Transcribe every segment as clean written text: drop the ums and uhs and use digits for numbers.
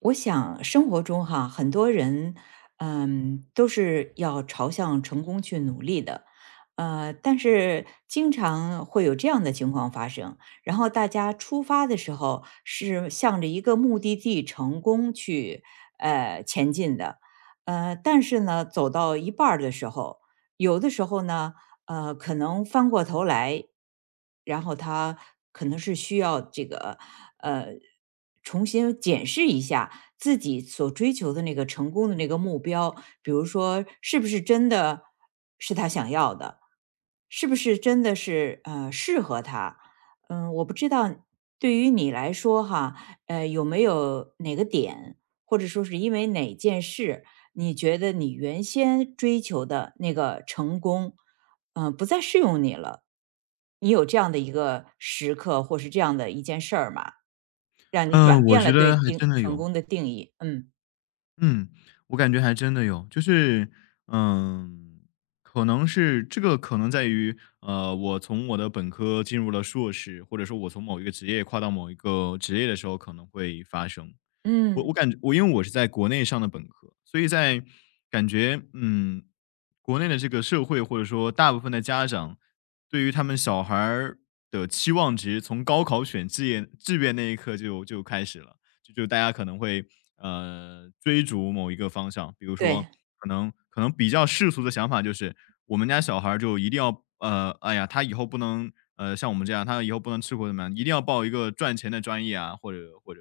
我想生活中哈，很多人，都是要朝向成功去努力的。但是经常会有这样的情况发生，然后大家出发的时候是向着一个目的地成功去，前进的。但是呢，走到一半儿的时候，有的时候呢，可能翻过头来，然后他可能是需要这个呃重新检视一下自己所追求的那个成功的那个目标，比如说是不是真的是他想要的，是不是真的是适合他？我不知道对于你来说哈，有没有哪个点，或者说是因为哪件事，你觉得你原先追求的那个成功？不再适用你了。你有这样的一个时刻，或是这样的一件事儿吗？让你嗯，转我变觉了对得还定真的成有，功的定义。嗯。嗯，我感觉还真的有，就是，嗯，可能是这个可能在于，我从我的本科进入了硕士，或者说我从某一个职业跨到某一个职业的时候可能会发生。我嗯，感觉我因为我是在国内上的本科，所以在感觉国内的这个社会或者说大部分的家长对于他们小孩儿的期望值，从高考选志愿那一刻就开始了，大家可能会追逐某一个方向，比如说对。可能比较世俗的想法就是我们家小孩儿就一定要哎呀，他以后不能像我们这样，他以后不能吃苦怎么样，一定要报一个赚钱的专业啊，或者。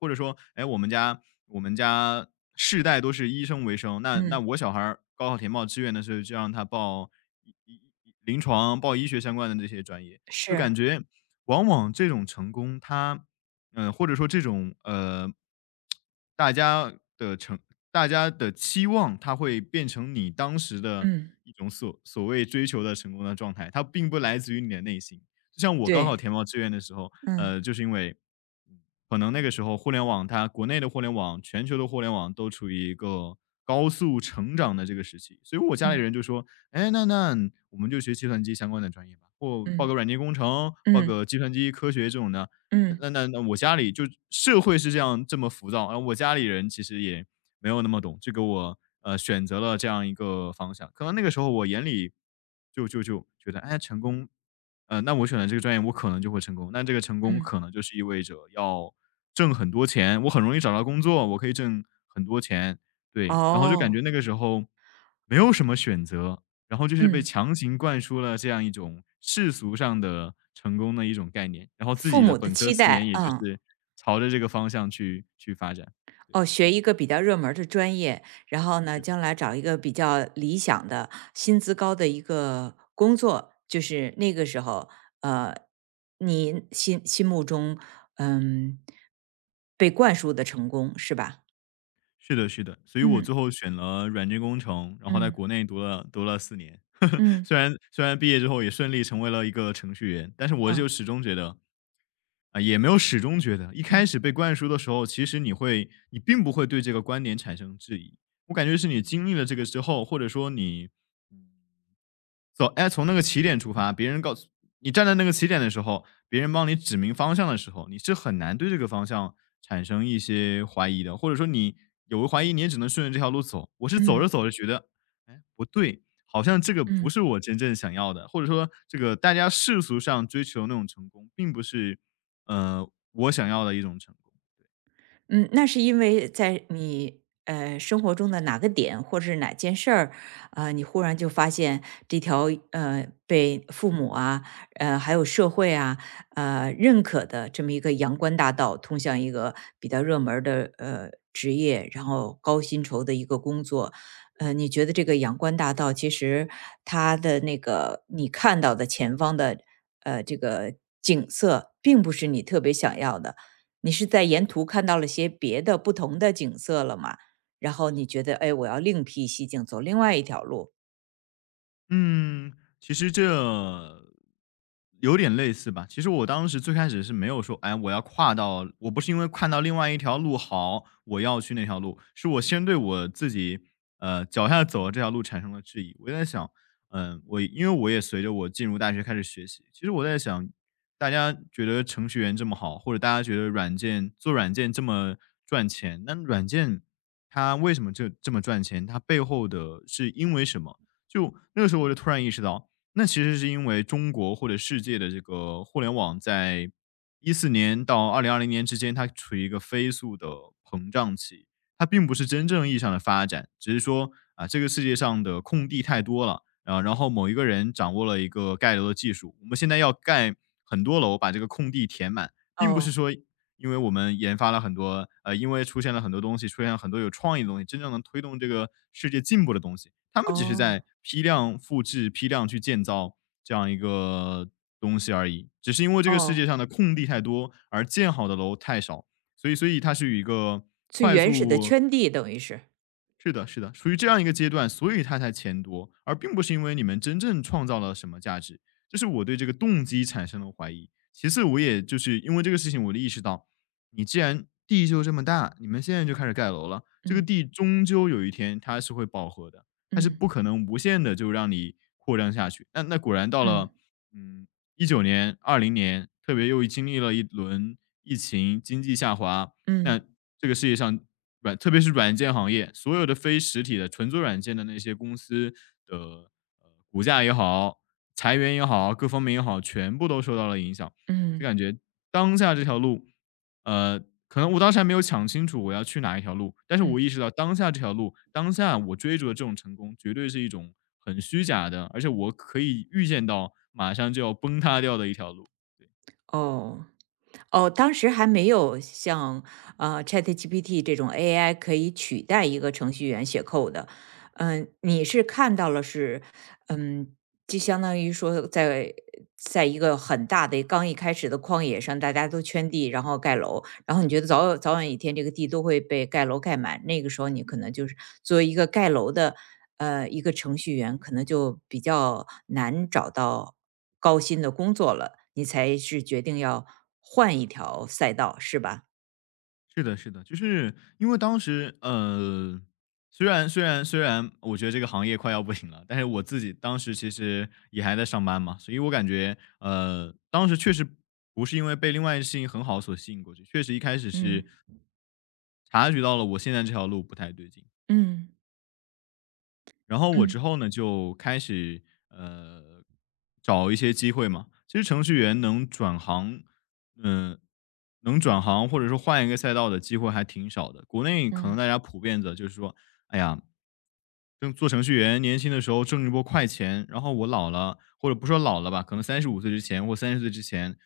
或者说，哎，我们家世代都是医生为生，那嗯，我小孩儿高考填报志愿的时候，就让他报医医医临床、报医学相关的这些专业，就是。感觉往往这种成功，或者说这种大家的成大家的期望，它会变成你当时的嗯，一种所谓追求的成功的状态，它并不来自于你的内心。就像我高考对。填报志愿的时候，嗯。就是因为可能那个时候互联网它国内的互联网、全球的互联网都处于一个高速成长的这个时期，所以我家里嗯。人就说："哎，那我们就学计算机相关的专业吧，或报个嗯。软件工程，报嗯。个计算机科学这种的。"嗯。那我家里就社会是这样这么浮躁，然后我家里人其实也没有那么懂，就给我选择了这样一个方向。可能那个时候我眼里就觉得，哎，成功那我选了这个专业我可能就会成功，那这个成功嗯。可能就是意味着要挣很多钱，我很容易找到工作，我可以挣很多钱，对。然后就感哦。觉那个时候没有什么选择，然后就是被嗯，强行灌输了这样一种世俗上的成功的一种概念，然后自父己的母的本科期四年待。也就嗯。是朝着这个方向去发展。对，哦，学一个比较热门儿的专业，然后呢，将来找一个比较理想的、薪资高的一个工作。就是那个时候，呃，你心目中，嗯，被灌输的成功是吧？是的是的，所以我最嗯。后选了软件工程，然后在嗯。国内读了四年。嗯。虽然毕业之后也顺利成为了一个程序员，但是我就啊。始终觉得，也没有始终觉得，一开嗯。始被灌输的时候，其实你并不会对这个观点产生质疑。我感觉是你经历了这个之后，或者说哎，从那个起点出发，别人告诉你站在那个起点的时候，别人帮你指明方向的时候，你是很难对这个方向产生一些怀疑的，或者说你有个怀疑，你也只能顺着这条路走。我是走着嗯。走着觉得，哎，不对，好像这个不嗯。是我真正想要的，或者说这个大家世俗上追求那种成功，并不是呃我想要的一种成功。嗯，那是因为在你生活中的哪个点，或者是哪件事儿，你忽然就发现这条被父母啊，还有社会啊，认可的这么一个阳关大道，通向一个比较热门儿的职业，然后高薪酬的一个工作。你觉得这个阳关大道其实它的那个你看到的前方的这个景色，并不是你特别想要的。你是在沿途看到了些别的不同的景色了吗？然后你觉得，哎，我要另辟蹊径，走另外一条路。嗯，其实这有点类似吧。其实我当时最开始是没有说，哎，我要跨到，我不是因为看到另外一条路好，我要去那条路，是我先对我自己，脚下走的这条路产生了质疑。我在想，我因为我也随着我进入大学开始学习，其实我在想，大家觉得程序员这么好，或者大家觉得做软件这么赚钱，那软件它为什么这么赚钱？它背后的是因为什么？就那个时候我就突然意识到，那其实是因为中国或者世界的这个互联网在14年到2020年之间，它处于一个飞速的膨胀期。它并不是真正意义上的发展，只是说啊，这个世界上的空地太多了，啊，然后某一个人掌握了一个盖楼的技术，我们现在要盖很多楼，把这个空地填满。并不是哦。说因为我们研发了很多，因为出现了很多东西，出现了很多有创意的东西，真正能推动这个世界进步的东西。他们只是哦。在批量复制、批量去建造这样一个东西而已，只是因为这个世界哦，上的空地太多，而建好的楼太少，所以它是有一个最快原始的速圈地等于是。是的，是的，属于这样一个阶段，所以他才钱多，而并不是因为你们真正创造了什么价值。这是我对这个动机产生了怀疑。其次，我也就是因为这个事情，我就意识到，你既然地就这么大，你们现在就开始盖楼了，这个嗯。地终究有一天它是会饱和的，它是嗯。不可能无限的就让你扩张下去。那果然到嗯。了，嗯，19年、二零年，特别又经历了一轮疫情、经济下滑，嗯。那这个世界上特别是软件行业，所有的非实体的纯做软件的那些公司的，股价也好，裁员也好，各方面也好，全部都受到了影响。我嗯。就嗯。感觉当下这条路，呃，可能我当时还没有想清楚我要去哪一条路，但是我嗯。意识到当下这条路，当下我追逐的这种成功绝对是一种很虚假的，而且我可以预见到马上就要崩塌掉的一条路。哦。哦，当时还没有像ChatGPT 这种 AI 可以取代一个程序员写 code 的。嗯，你是看到了是。嗯，就相当于说在一个很大的刚一开始的旷野上，大家都圈地，然后盖楼，然后你觉得早早晚一天这个地都会被盖楼盖满，那个时候你可能就是作为一个盖楼的一个程序员，可能就比较难找到高薪的工作了。你才是决定要换一条赛道，是吧？是的，是的，就是因为当时，虽然我觉得这个行业快要不行了，但是我自己当时其实也还在上班嘛，所以我感觉，当时确实不是因为被另外一件事情很好所吸引过去，确实一开始是嗯。察觉到了我现在这条路不太对劲，嗯。然后我之嗯。后呢，就开始呃找一些机会嘛。其实程序员能转行，嗯、或者说换一个赛道的机会还挺少的。国内可能嗯。大家普遍的就是说哎呀，就做程序员，年轻的时候挣一波快钱，然后我老了，或者不说老了吧，可能35岁之前或30岁之前，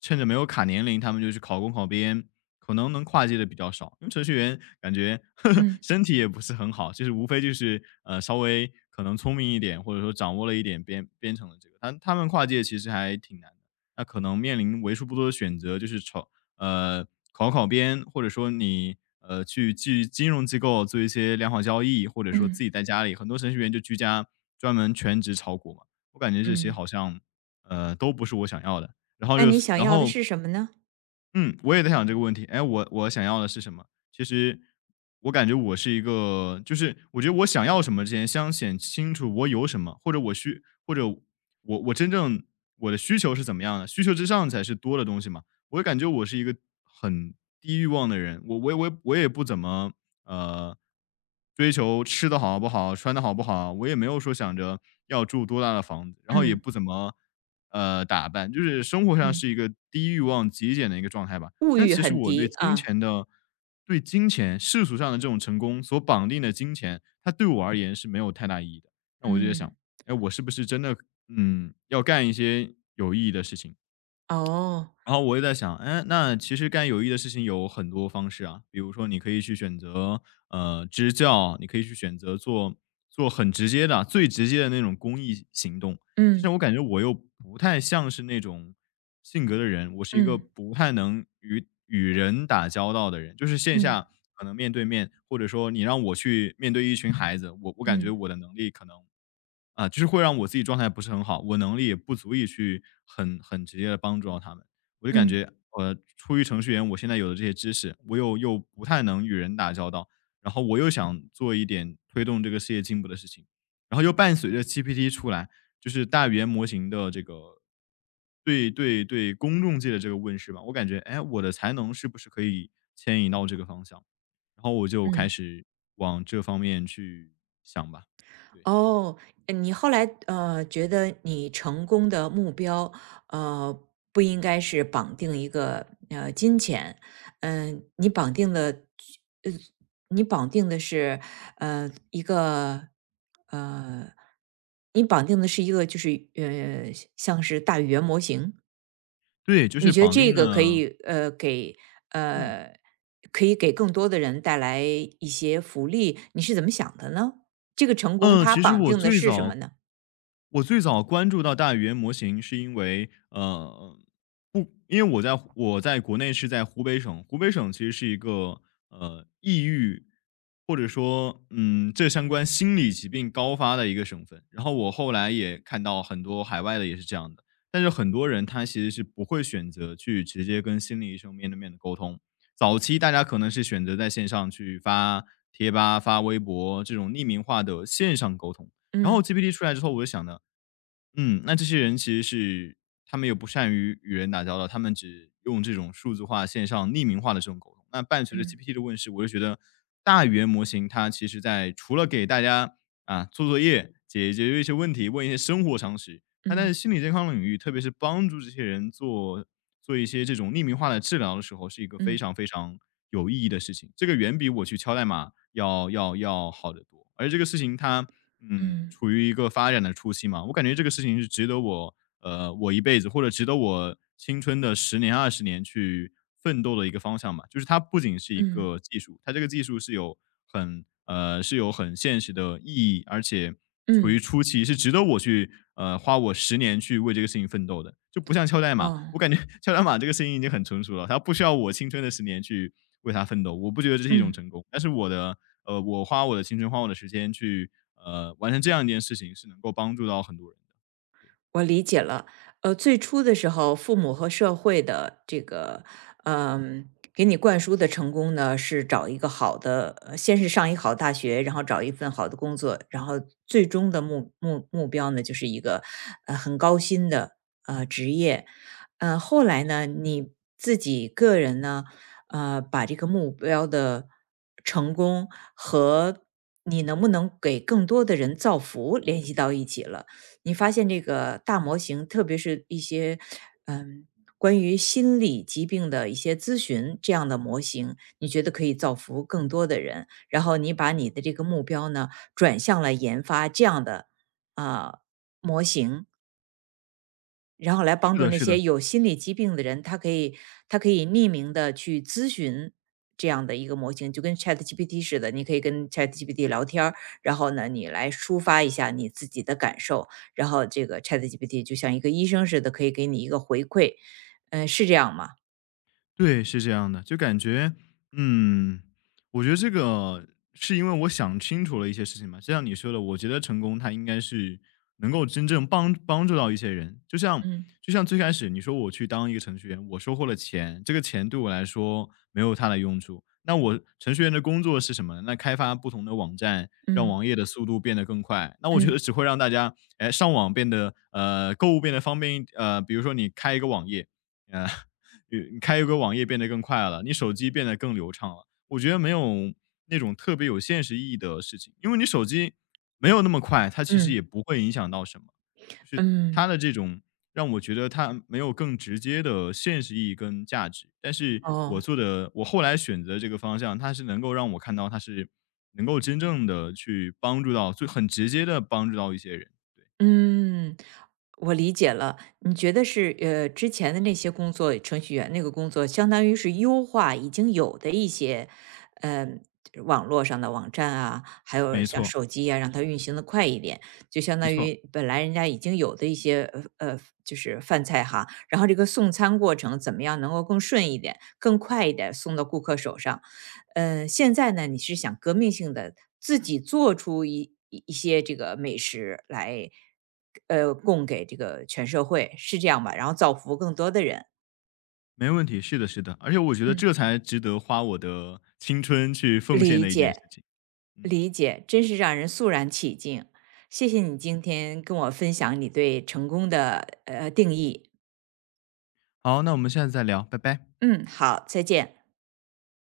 趁着没有卡年龄，他们就去考公考编，可能能跨界的比较少。因为程序员感觉 嗯。 身体也不是很好，就是无非就是稍微可能聪明一点，或者说掌握了一点编程的这个，他们跨界其实还挺难的。那可能面临为数不多的选择，就是朝呃考编，或者说你去金融机构做一些良好交易，或者说嗯。自己在家里，很多程序员就居家专门全职炒股嘛。我感觉这些嗯。好像都不是我想要的。然后那就你是想然要的后是什么呢？嗯，我也在想这个问题。哎，我想要的是什么？其实我感觉我是一个，就是我觉得我想要什么之前，先想清楚我有什么，或者我真正我的需求是怎么样的，需求之上才是多的东西嘛。我感觉我是一个很低欲望的人，我不怎么呃，追求吃的好不好，穿的好不好，我也没有说想着要住多大的房子，然后也嗯，不怎么，打扮，就是生活上嗯是一个低欲望极简的一个状态吧。物那欲其实很我对低金啊。钱的对金钱世俗上的这种成功所绑定的金钱，它对我而言是没有太大意义的。那我就在嗯。想，哎，我是不是真的，嗯，要干一些有意义的事情？哦。然后我也在想，哎，那其实干有益的事情有很多方式啊，比如说你可以去选择支教，你可以去选择做很直接的啊、最直接的那种公益行动。但是我嗯。感觉我又不太像是那种性格的人，我是一个嗯。不太能与人打交道的人，就是线嗯。下可能面对面，或者说你让我去面对一群孩子，我感觉嗯。我的能力可能啊，就是会让我自己状态不是很好，我能力也不足以去很直接的帮助到他们。我就感嗯。嗯。觉，呃，出于程序员，我现在有的这些知识，我又不太能与人打交道，然后我又想做一点推动这个世界进步的事情，然后又伴随着 GPT 出来，就是大语言模型的这个对公众界的这个问世吧，我感觉，哎，我的才能是不是可以牵引到这个方向？然后我就开嗯。始往这方面去想吧。对哦。你后来觉得你成功的目标呃不应该是绑定一个金钱。嗯、你绑定的呃你绑定的是呃一个呃你绑定的是一个就是像是大语言模型。对，就你是觉得绑这定个可了以，嗯呃，可以给更多的人带来一些福利。你是怎么想的呢？这个成功嗯，它其实绑定的是什么呢？我最早关注到大语言模型是因为，呃，不，因为我在国内是在湖北省，湖北省其实是一个呃抑郁或者说嗯这相关心理疾病高发的一个省份。然后我后来也看到很多海外的也是这样的，但是很多人他其实是不会选择去直接跟心理医生面对面的沟通。早期大家可能是选择在线上去发贴吧、发微博这种匿名化的线上沟通。然后 嗯。 GPT 出来之后，我就想呢，嗯，那这些人其实是他们又不善于与人打交道，他们只用这种数字化、线上匿名化的这种沟通。那伴随着 嗯。 GPT 的问世，我就觉得大语言模型它其实在除了给大家啊做作业、解决一些问题、问一些生活常识，它在嗯。心理健康领域，特别是帮助这些人做一些这种匿名化的治疗的时候，是一个非嗯。常非常有意义的事情。这个远比我去敲代码要好得多。而这个事情它，嗯，嗯。处于一个发展的初期嘛，我感觉这个事情是值得我，呃，我一辈子或者值得我青春的10年、20年去奋斗的一个方向嘛。就是它不仅是一嗯。个技术，它这个技术是有很呃，是有很现实的意义，而且处于嗯。初期，是值得我去呃，花我十年去为这个事情奋斗的。就不像敲代码，哦。我感觉 敲代码这个事情已经很成熟了，它不需要我青春的十年去为它奋斗，我不觉得这是一种嗯。成功。但是我的呃，我花我的青春，花我的时间去，呃，完成这样一件事情，是能够帮助到很多人的，对。我理解了。最初的时候，父母和社会的这个，嗯，给你灌输的成功呢，是找一个好的，先是上一好大学，然后找一份好的工作，然后最终的目标呢，就是一个很高薪的职业。后来呢，你自己个人呢，把这个目标的成功和你能不能给更多的人造福联系到一起了。你发现这个大模型，特别是一些嗯关于心理疾病的一些咨询这样的模型，你觉得可以造福更多的人，然后你把你的这个目标呢转向了研发这样的啊、模型，然后来是帮助的那是些的。有心理疾病的人，他可以匿名的去咨询这样的一个模型，就跟 ChatGPT 似的，你可以跟 ChatGPT 聊天儿。然后呢，你来抒发一下你自己的感受，然后这个 ChatGPT 就像一个医生似的，可以给你一个回馈。嗯、是这样吗？对，是这样的，就感觉，嗯，我觉得这个是因为我想清楚了一些事情嘛。就像你说的，我觉得成功它应该是能够真正帮助到一些人。嗯。就像最开始你说我去当一个程序员，我收获了钱，这个钱对我来说没有它的用处。那我程序员的工作是什么呢？那开发不同的网站，让嗯。网页的速度变得更快。那我觉嗯。得只会让大家，哎，上网变得呃，购物变得方便一。呃，比如说你开一个网页，呃，你开一个网页变得更快了，你手机变得更流畅了。我觉得没有那种特别有现实意义的事情，因为你手机没有那么快，它其实嗯。也不会影响到什么。就是它嗯。的这种让我觉得它没有更直接的现实意义跟价值。但是我哦。做的我后来选择这个方向，它是能够让我看到它是能够真正的去帮助到很直接的帮助到一些人。嗯，我理解了。你觉得是之前的那些工作，程序员那个工作，相当于是优化已经有的一些，呃，网络上的网站啊，还有没像错，手机啊，让它运行的快一点，就相没当错。于本来人家已经有的一些呃呃，就是饭菜哈，然后这个送餐过程怎么样能够更顺一点、更快一点送到顾客手上。现在呢，你是想革命性的自己做出一些这个美食来，供给这个全社会，是这样吧？然后造福更多的人。没问题，是的，是的，而且我觉得嗯。这才值得花我的青春去奉献理的一件事解，情。嗯，理解，真是让人肃然起敬。谢谢你今天跟我分享你对成功的，定义。好，那我们下次再聊，拜拜。嗯，好，再见。